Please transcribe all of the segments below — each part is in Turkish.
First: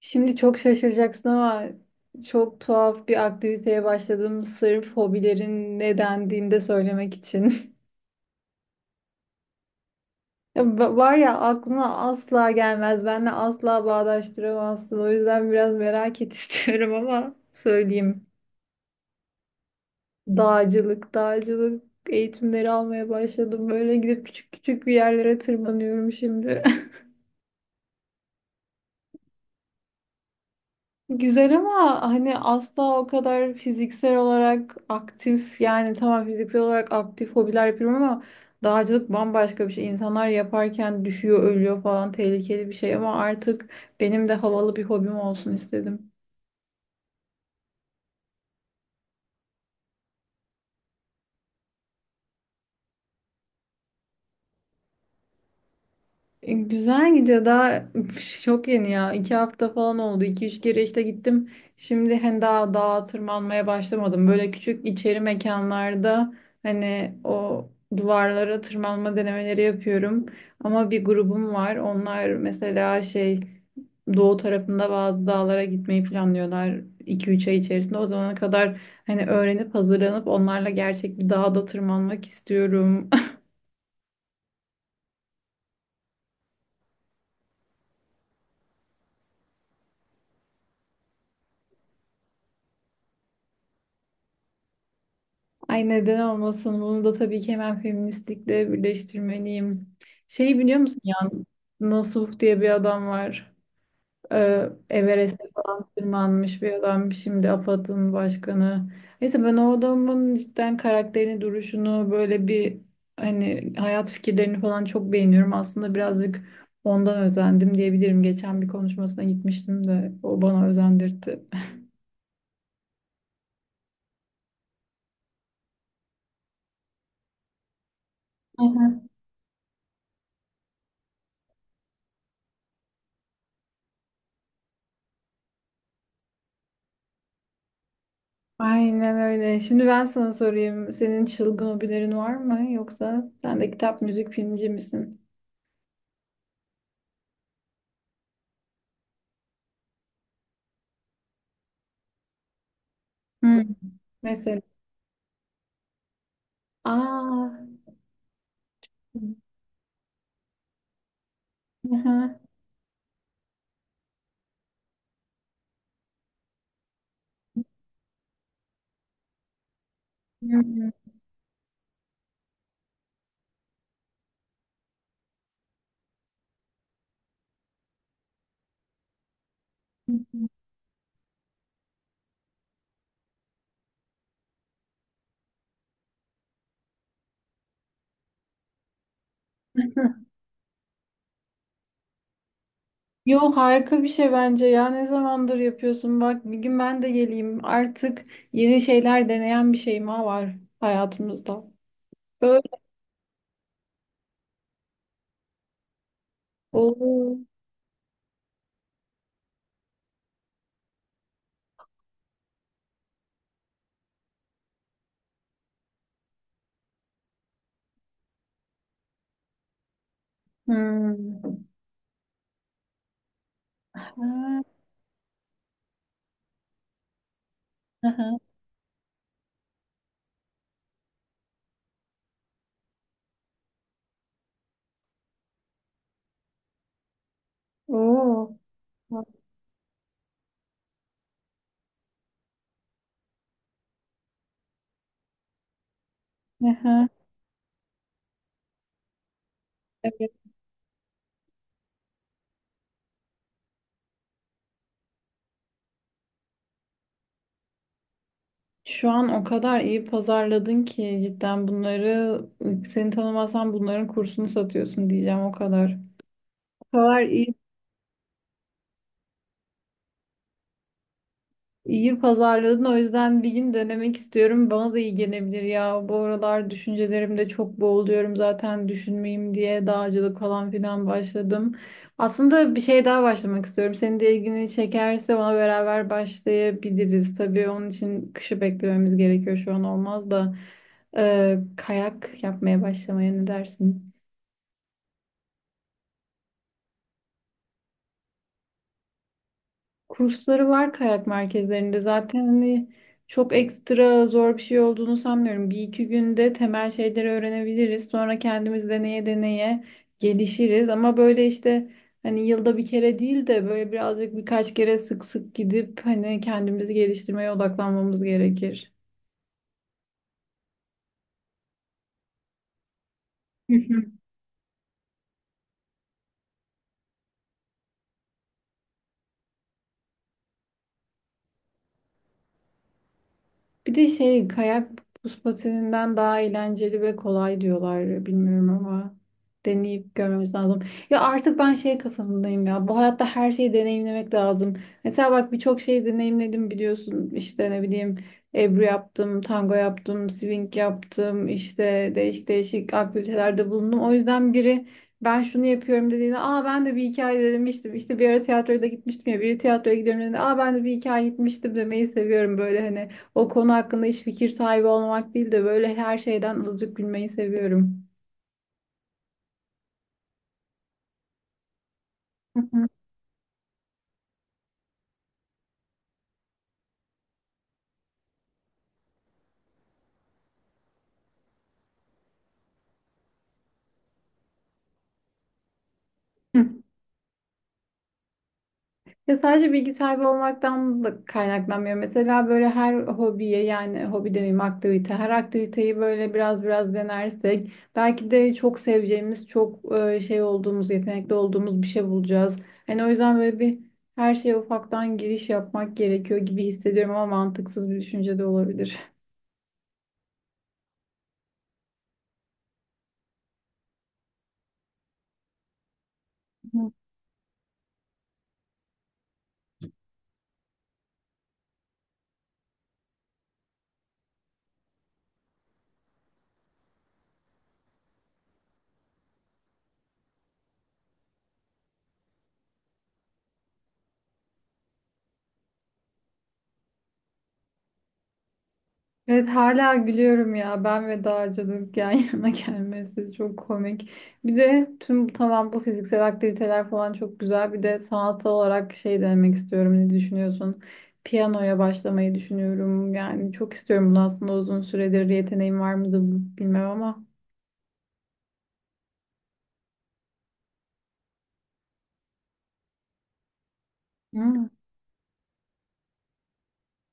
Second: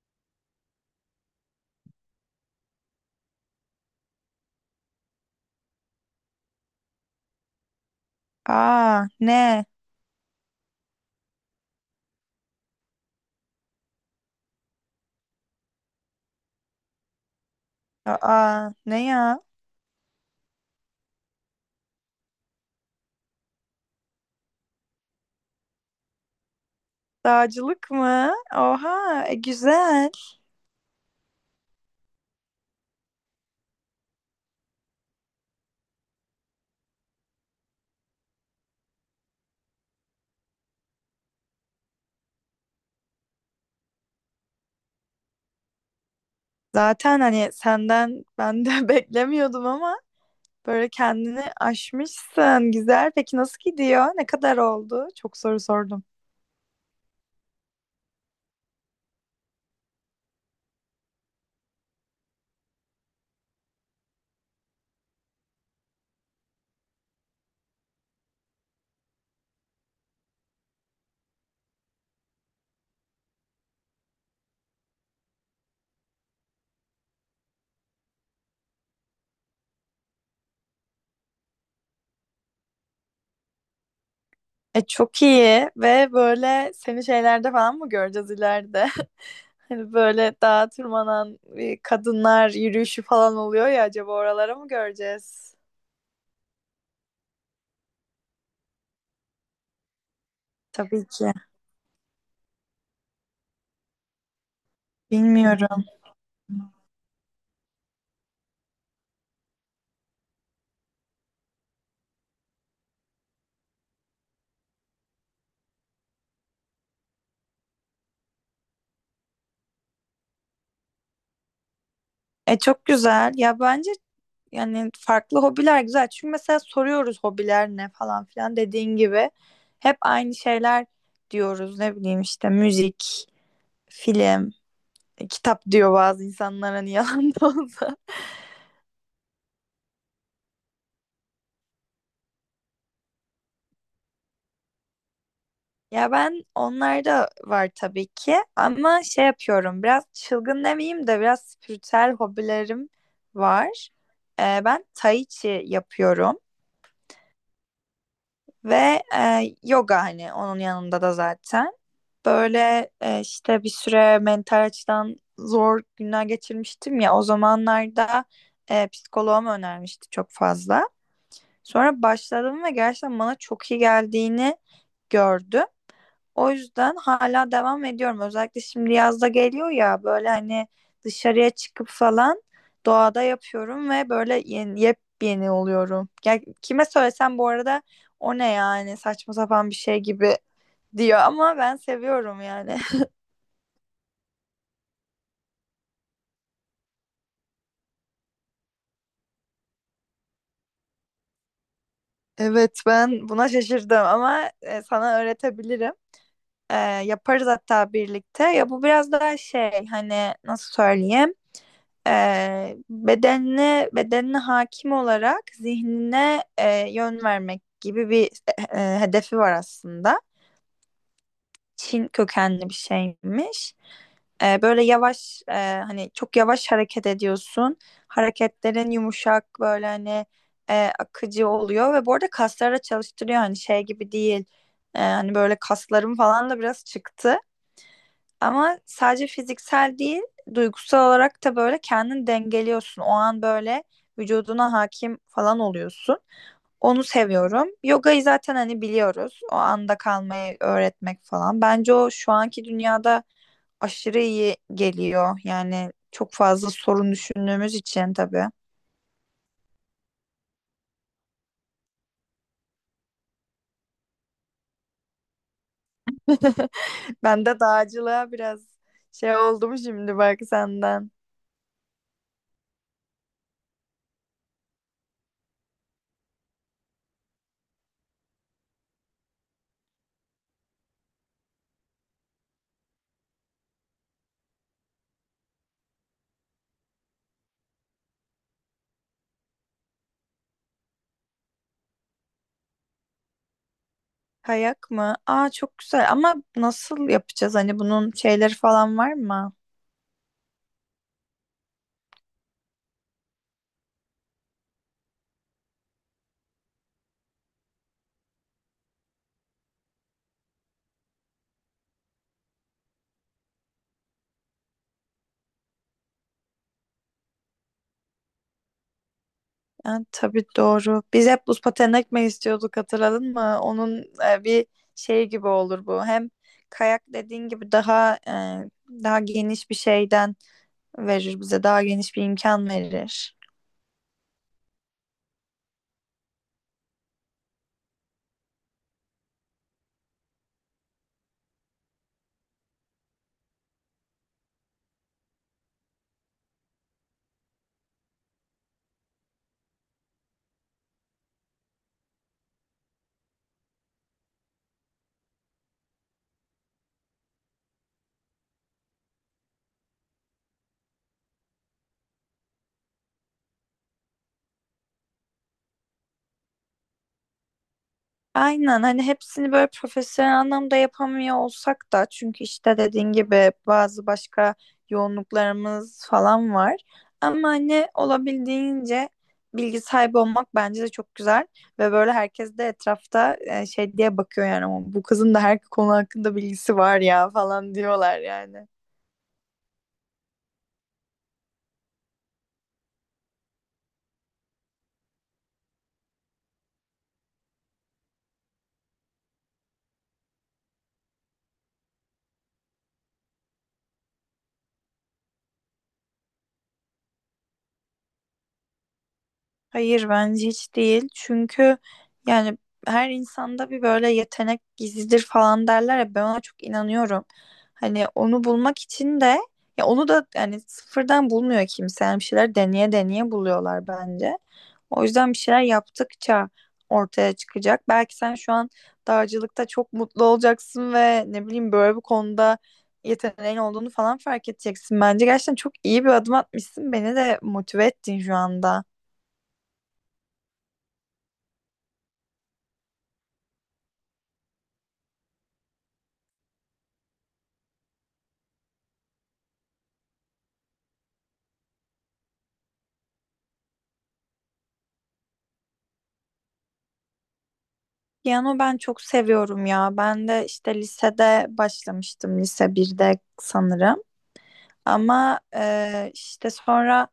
Şimdi çok şaşıracaksın ama çok tuhaf bir aktiviteye başladım sırf hobilerin ne dendiğini de söylemek için. Aa ne? Var ya, aklına asla gelmez. Benle asla bağdaştıramazsın. O yüzden biraz merak et istiyorum ama söyleyeyim. Aa ne ya? Dağcılık eğitimleri almaya başladım. Böyle gidip küçük küçük bir yerlere tırmanıyorum şimdi. Dağcılık mı? Oha güzel. Güzel ama hani asla o kadar fiziksel olarak aktif, yani tamam, fiziksel olarak aktif hobiler yapıyorum ama dağcılık bambaşka bir şey. İnsanlar yaparken düşüyor, ölüyor falan, tehlikeli bir şey ama artık benim de havalı bir hobim olsun istedim. Zaten hani senden ben de beklemiyordum ama böyle kendini aşmışsın. Güzel. Peki nasıl gidiyor? Ne kadar oldu? Çok soru sordum. E, güzel gidiyor. Daha çok yeni ya. 2 hafta falan oldu. 2-3 kere işte gittim. Şimdi hani daha dağa tırmanmaya başlamadım. Böyle küçük içeri mekanlarda hani o duvarlara tırmanma denemeleri yapıyorum. Ama bir grubum var. Onlar mesela şey, doğu tarafında bazı dağlara gitmeyi planlıyorlar. 2-3 ay içerisinde. O zamana kadar hani öğrenip hazırlanıp onlarla gerçek bir dağda tırmanmak istiyorum. E çok iyi ve böyle seni şeylerde falan mı göreceğiz ileride? Hani böyle dağa tırmanan kadınlar yürüyüşü falan oluyor ya acaba oralara mı göreceğiz? Ay, neden olmasın? Bunu da tabii ki hemen feministlikle birleştirmeliyim. Şey, biliyor musun Tabii ya, ki. Nasuh diye bir adam var. Everest'e Bilmiyorum. falan tırmanmış bir adam. Şimdi APAD'ın başkanı. Neyse, ben o adamın cidden karakterini, duruşunu böyle bir hani hayat fikirlerini falan çok beğeniyorum. Aslında birazcık ondan özendim diyebilirim. Geçen bir konuşmasına gitmiştim de o bana özendirdi. E çok güzel. Ya bence yani farklı hobiler güzel. Çünkü mesela soruyoruz hobiler ne falan filan dediğin gibi. Hep aynı şeyler diyoruz. Ne bileyim işte müzik, film, kitap diyor bazı insanlar hani yalan da olsa. Aynen öyle. Şimdi ben sana sorayım. Senin çılgın hobilerin var mı? Yoksa sen de kitap, müzik, filmci misin? Ya ben onlarda var tabii ki ama şey yapıyorum biraz çılgın demeyeyim de biraz spiritüel hobilerim Hmm. var. Mesela. Ben tai chi yapıyorum. Aa. Ve yoga hani onun yanında da zaten. Aha. Böyle işte bir süre mental açıdan zor günler geçirmiştim ya o zamanlarda psikoloğum önermişti çok fazla. Hmm. Sonra başladım ve gerçekten bana çok iyi geldiğini gördüm. O yüzden hala devam ediyorum. Özellikle şimdi yazda geliyor ya böyle hani dışarıya çıkıp falan doğada yapıyorum ve böyle yeni, yepyeni oluyorum. Ya kime söylesem bu arada o ne yani saçma sapan bir şey gibi diyor ama ben seviyorum yani. Yo, harika bir şey bence ya. Ne zamandır yapıyorsun? Bak, bir gün ben de geleyim. Artık yeni şeyler deneyen bir şey daha var hayatımızda. Böyle. Evet ben buna şaşırdım ama sana öğretebilirim. E, Oo. Yaparız hatta birlikte. Ya bu biraz daha şey hani nasıl söyleyeyim? Bedenine hakim olarak zihnine yön vermek gibi bir hedefi var aslında. Hmm. Çin kökenli bir şeymiş. Ha, Böyle yavaş hani çok yavaş hareket ediyorsun. aha. Hareketlerin yumuşak böyle hani akıcı oluyor ve bu arada kasları da çalıştırıyor hani şey gibi değil. Hani böyle kaslarım falan da biraz çıktı. Oo. Ama sadece fiziksel değil, duygusal olarak da böyle kendini dengeliyorsun. O an böyle vücuduna hakim falan oluyorsun. Onu Aha. seviyorum. Yogayı zaten hani biliyoruz. O anda Evet. kalmayı öğretmek falan. Bence o şu anki dünyada aşırı iyi geliyor. Yani çok fazla sorun düşündüğümüz için tabii. Şu an o kadar iyi pazarladın ki cidden bunları, seni tanımasam bunların kursunu satıyorsun diyeceğim o kadar. O kadar Ben iyi de dağcılığa biraz şey oldum şimdi bak senden. İyi pazarladın, o yüzden bir gün denemek istiyorum. Bana da iyi gelebilir ya. Bu aralar düşüncelerimde çok boğuluyorum, zaten düşünmeyeyim diye dağcılık falan filan başladım. Aslında bir şey daha başlamak istiyorum. Senin de ilgini çekerse ona beraber başlayabiliriz. Tabii onun için kışı beklememiz gerekiyor, şu an olmaz da. Kayak yapmaya başlamaya ne dersin? Kayak mı? Aa çok güzel ama nasıl yapacağız? Hani bunun şeyleri falan var mı? Kursları var kayak merkezlerinde zaten, hani çok ekstra zor bir şey olduğunu sanmıyorum. Bir iki günde temel şeyleri öğrenebiliriz. Sonra kendimiz deneye deneye gelişiriz. Ama böyle işte hani yılda bir kere değil de böyle birazcık birkaç kere sık sık gidip hani kendimizi geliştirmeye odaklanmamız gerekir. Yani tabii doğru. Biz hep buz pateni ekmek istiyorduk hatırladın mı? Onun bir şey gibi olur bu. Hem kayak dediğin gibi daha daha geniş bir şeyden verir bize. Daha geniş bir imkan verir. Bir de şey, kayak buz patininden daha eğlenceli ve kolay diyorlar, bilmiyorum ama deneyip görmemiz lazım. Ya artık ben şey kafasındayım ya, bu hayatta her şeyi deneyimlemek lazım. Mesela bak, birçok şeyi deneyimledim biliyorsun, işte ne bileyim, Ebru yaptım, tango yaptım, swing yaptım, işte değişik değişik aktivitelerde bulundum. O yüzden biri ben şunu yapıyorum dediğinde, aa ben de bir hikaye denemiştim. İşte bir ara tiyatroya da gitmiştim ya, biri tiyatroya gidiyorum dediğinde, aa ben de bir hikaye gitmiştim demeyi seviyorum böyle hani. O konu hakkında hiç fikir sahibi olmak değil de böyle her şeyden azıcık gülmeyi seviyorum. Aynen hani hepsini böyle profesyonel anlamda yapamıyor olsak da çünkü Hı işte hı. dediğin gibi bazı başka yoğunluklarımız falan var. Ama hani olabildiğince bilgi sahibi olmak bence de çok güzel ve böyle herkes de etrafta şey diye bakıyor yani "Ama bu kızın da her konu hakkında Hı. bilgisi var ya falan diyorlar yani. Ya sadece bilgi sahibi olmaktan da kaynaklanmıyor. Mesela böyle her hobiye, yani hobi demeyeyim, aktivite, her aktiviteyi böyle biraz biraz denersek belki de çok seveceğimiz, çok şey olduğumuz, yetenekli olduğumuz bir şey bulacağız. Hani o yüzden böyle bir her şeye ufaktan giriş yapmak gerekiyor gibi hissediyorum ama mantıksız bir düşünce de olabilir. Hayır bence hiç değil. Çünkü yani her insanda bir böyle yetenek gizlidir falan derler ya ben ona çok inanıyorum. Hani onu bulmak için de ya onu da yani sıfırdan bulmuyor kimse. Yani bir şeyler deneye deneye buluyorlar bence. O yüzden bir şeyler yaptıkça ortaya çıkacak. Belki sen şu an dağcılıkta çok mutlu olacaksın ve ne bileyim böyle bir konuda yeteneğin olduğunu falan fark edeceksin. Bence gerçekten çok iyi bir adım atmışsın. Beni de motive ettin şu anda. Evet, hala gülüyorum ya, ben ve dağcılık yan yana gelmesi çok komik. Bir de tamam, bu fiziksel aktiviteler falan çok güzel. Bir de sanatsal olarak şey denemek istiyorum. Ne düşünüyorsun? Piyanoya başlamayı düşünüyorum. Yani çok istiyorum bunu, aslında uzun süredir, yeteneğim var mıdır bilmem ama. Piyano ben çok seviyorum ya. Ben de işte lisede başlamıştım. Lise birde sanırım. Hı, Ama işte sonra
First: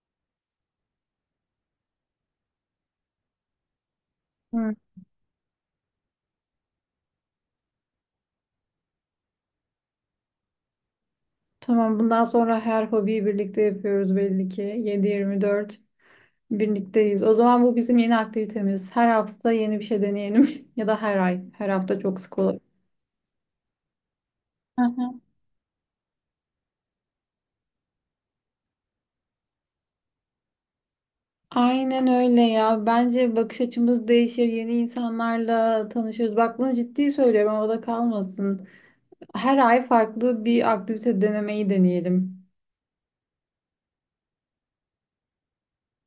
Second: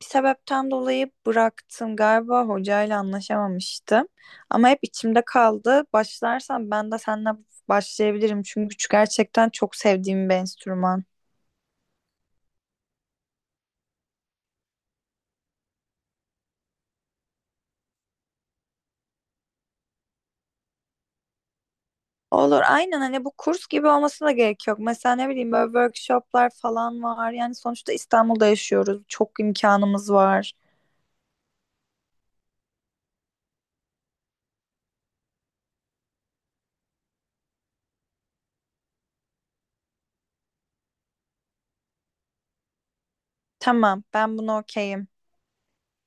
bir sebepten dolayı bıraktım. Galiba hocayla anlaşamamıştım. Ama hı. hep içimde kaldı. Başlarsam ben de seninle başlayabilirim. Çünkü gerçekten çok sevdiğim bir enstrüman. Tamam, bundan sonra her hobiyi birlikte yapıyoruz belli ki. 7-24 birlikteyiz. O zaman bu bizim yeni aktivitemiz. Her hafta yeni bir şey deneyelim. Ya da her ay. Her hafta çok sık olabilir. Olur aynen hani bu kurs gibi olmasına da gerek yok. Aha. Mesela ne bileyim böyle workshoplar falan var. Yani sonuçta İstanbul'da yaşıyoruz. Çok imkanımız var. Aynen öyle ya. Bence bakış açımız değişir. Yeni insanlarla tanışırız. Bak, bunu ciddi söylüyorum. Havada kalmasın. Her ay farklı bir aktivite denemeyi deneyelim. Tamam, ben buna okeyim.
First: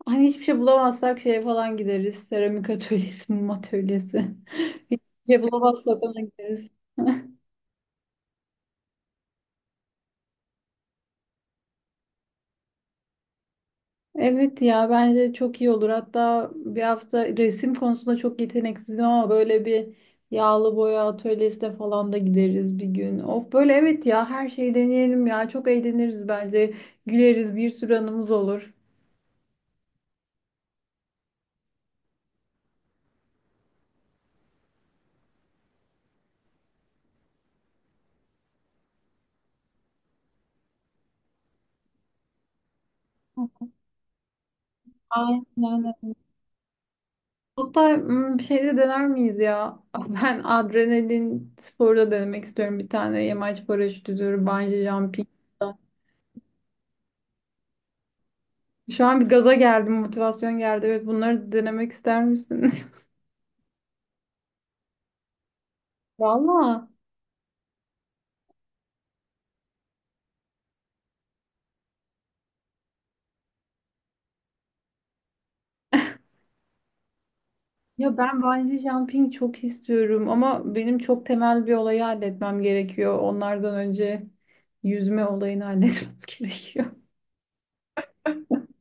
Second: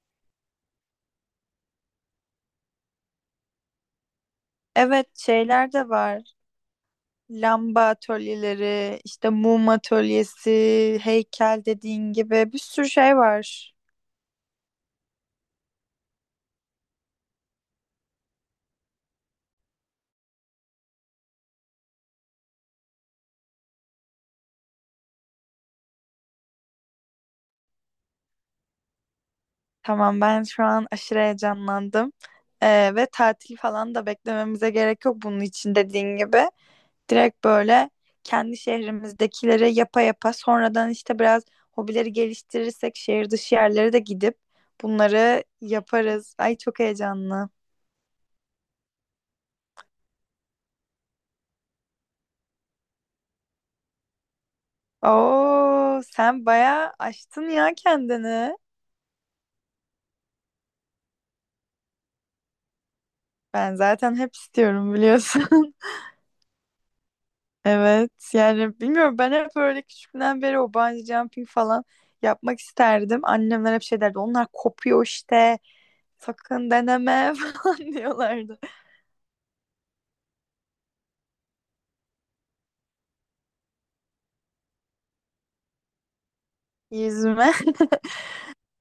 Hani hiçbir şey bulamazsak şeye falan gideriz. Seramik atölyesi, mum atölyesi. Hiçbir Evet, şey şeyler de bulamazsak ona var. gideriz. Lamba atölyeleri, işte mum atölyesi, heykel dediğin gibi bir sürü şey var. Evet ya, bence çok iyi olur. Hatta bir hafta, resim konusunda çok yeteneksizim ama böyle bir yağlı boya atölyesine falan da gideriz bir gün. Of, böyle evet ya, her şeyi deneyelim ya. Çok eğleniriz bence. Güleriz, bir sürü anımız olur. Tamam, ben şu an aşırı heyecanlandım. Ve tatil falan da beklememize gerek yok bunun için dediğin gibi. Direkt böyle kendi şehrimizdekileri yapa yapa sonradan işte biraz hobileri geliştirirsek şehir dışı yerlere de gidip bunları Aynen. yaparız. Ay çok heyecanlı. Hatta şeyde dener miyiz ya? Ben adrenalin sporu da denemek istiyorum. Bir tane yamaç paraşütüdür, bungee jumping. Oo, sen bayağı aştın ya kendini. Şu an bir gaza geldim, motivasyon geldi. Evet, bunları denemek ister misiniz? Ben zaten hep istiyorum biliyorsun. Valla. Evet yani bilmiyorum ben hep öyle küçüklüğümden beri o bungee jumping falan yapmak isterdim. Annemler hep şey derdi onlar kopuyor işte sakın deneme falan Ya, ben diyorlardı. bungee jumping çok istiyorum ama benim çok temel bir olayı halletmem gerekiyor. Onlardan önce yüzme olayını halletmem gerekiyor. Yüzme.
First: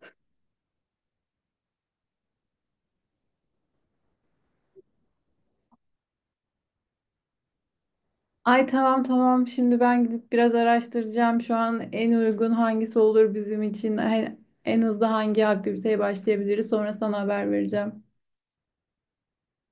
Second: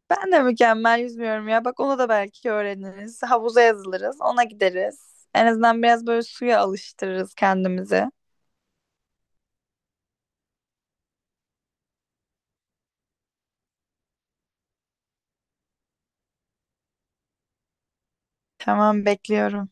Ben de mükemmel yüzmüyorum ya bak onu da belki öğreniriz. Havuza yazılırız ona gideriz. En azından biraz böyle suya alıştırırız kendimizi. Ay tamam tamam, şimdi ben gidip biraz araştıracağım. Şu an en uygun hangisi olur bizim için? En hızlı hangi aktiviteye başlayabiliriz? Sonra sana haber vereceğim. Tamam bekliyorum.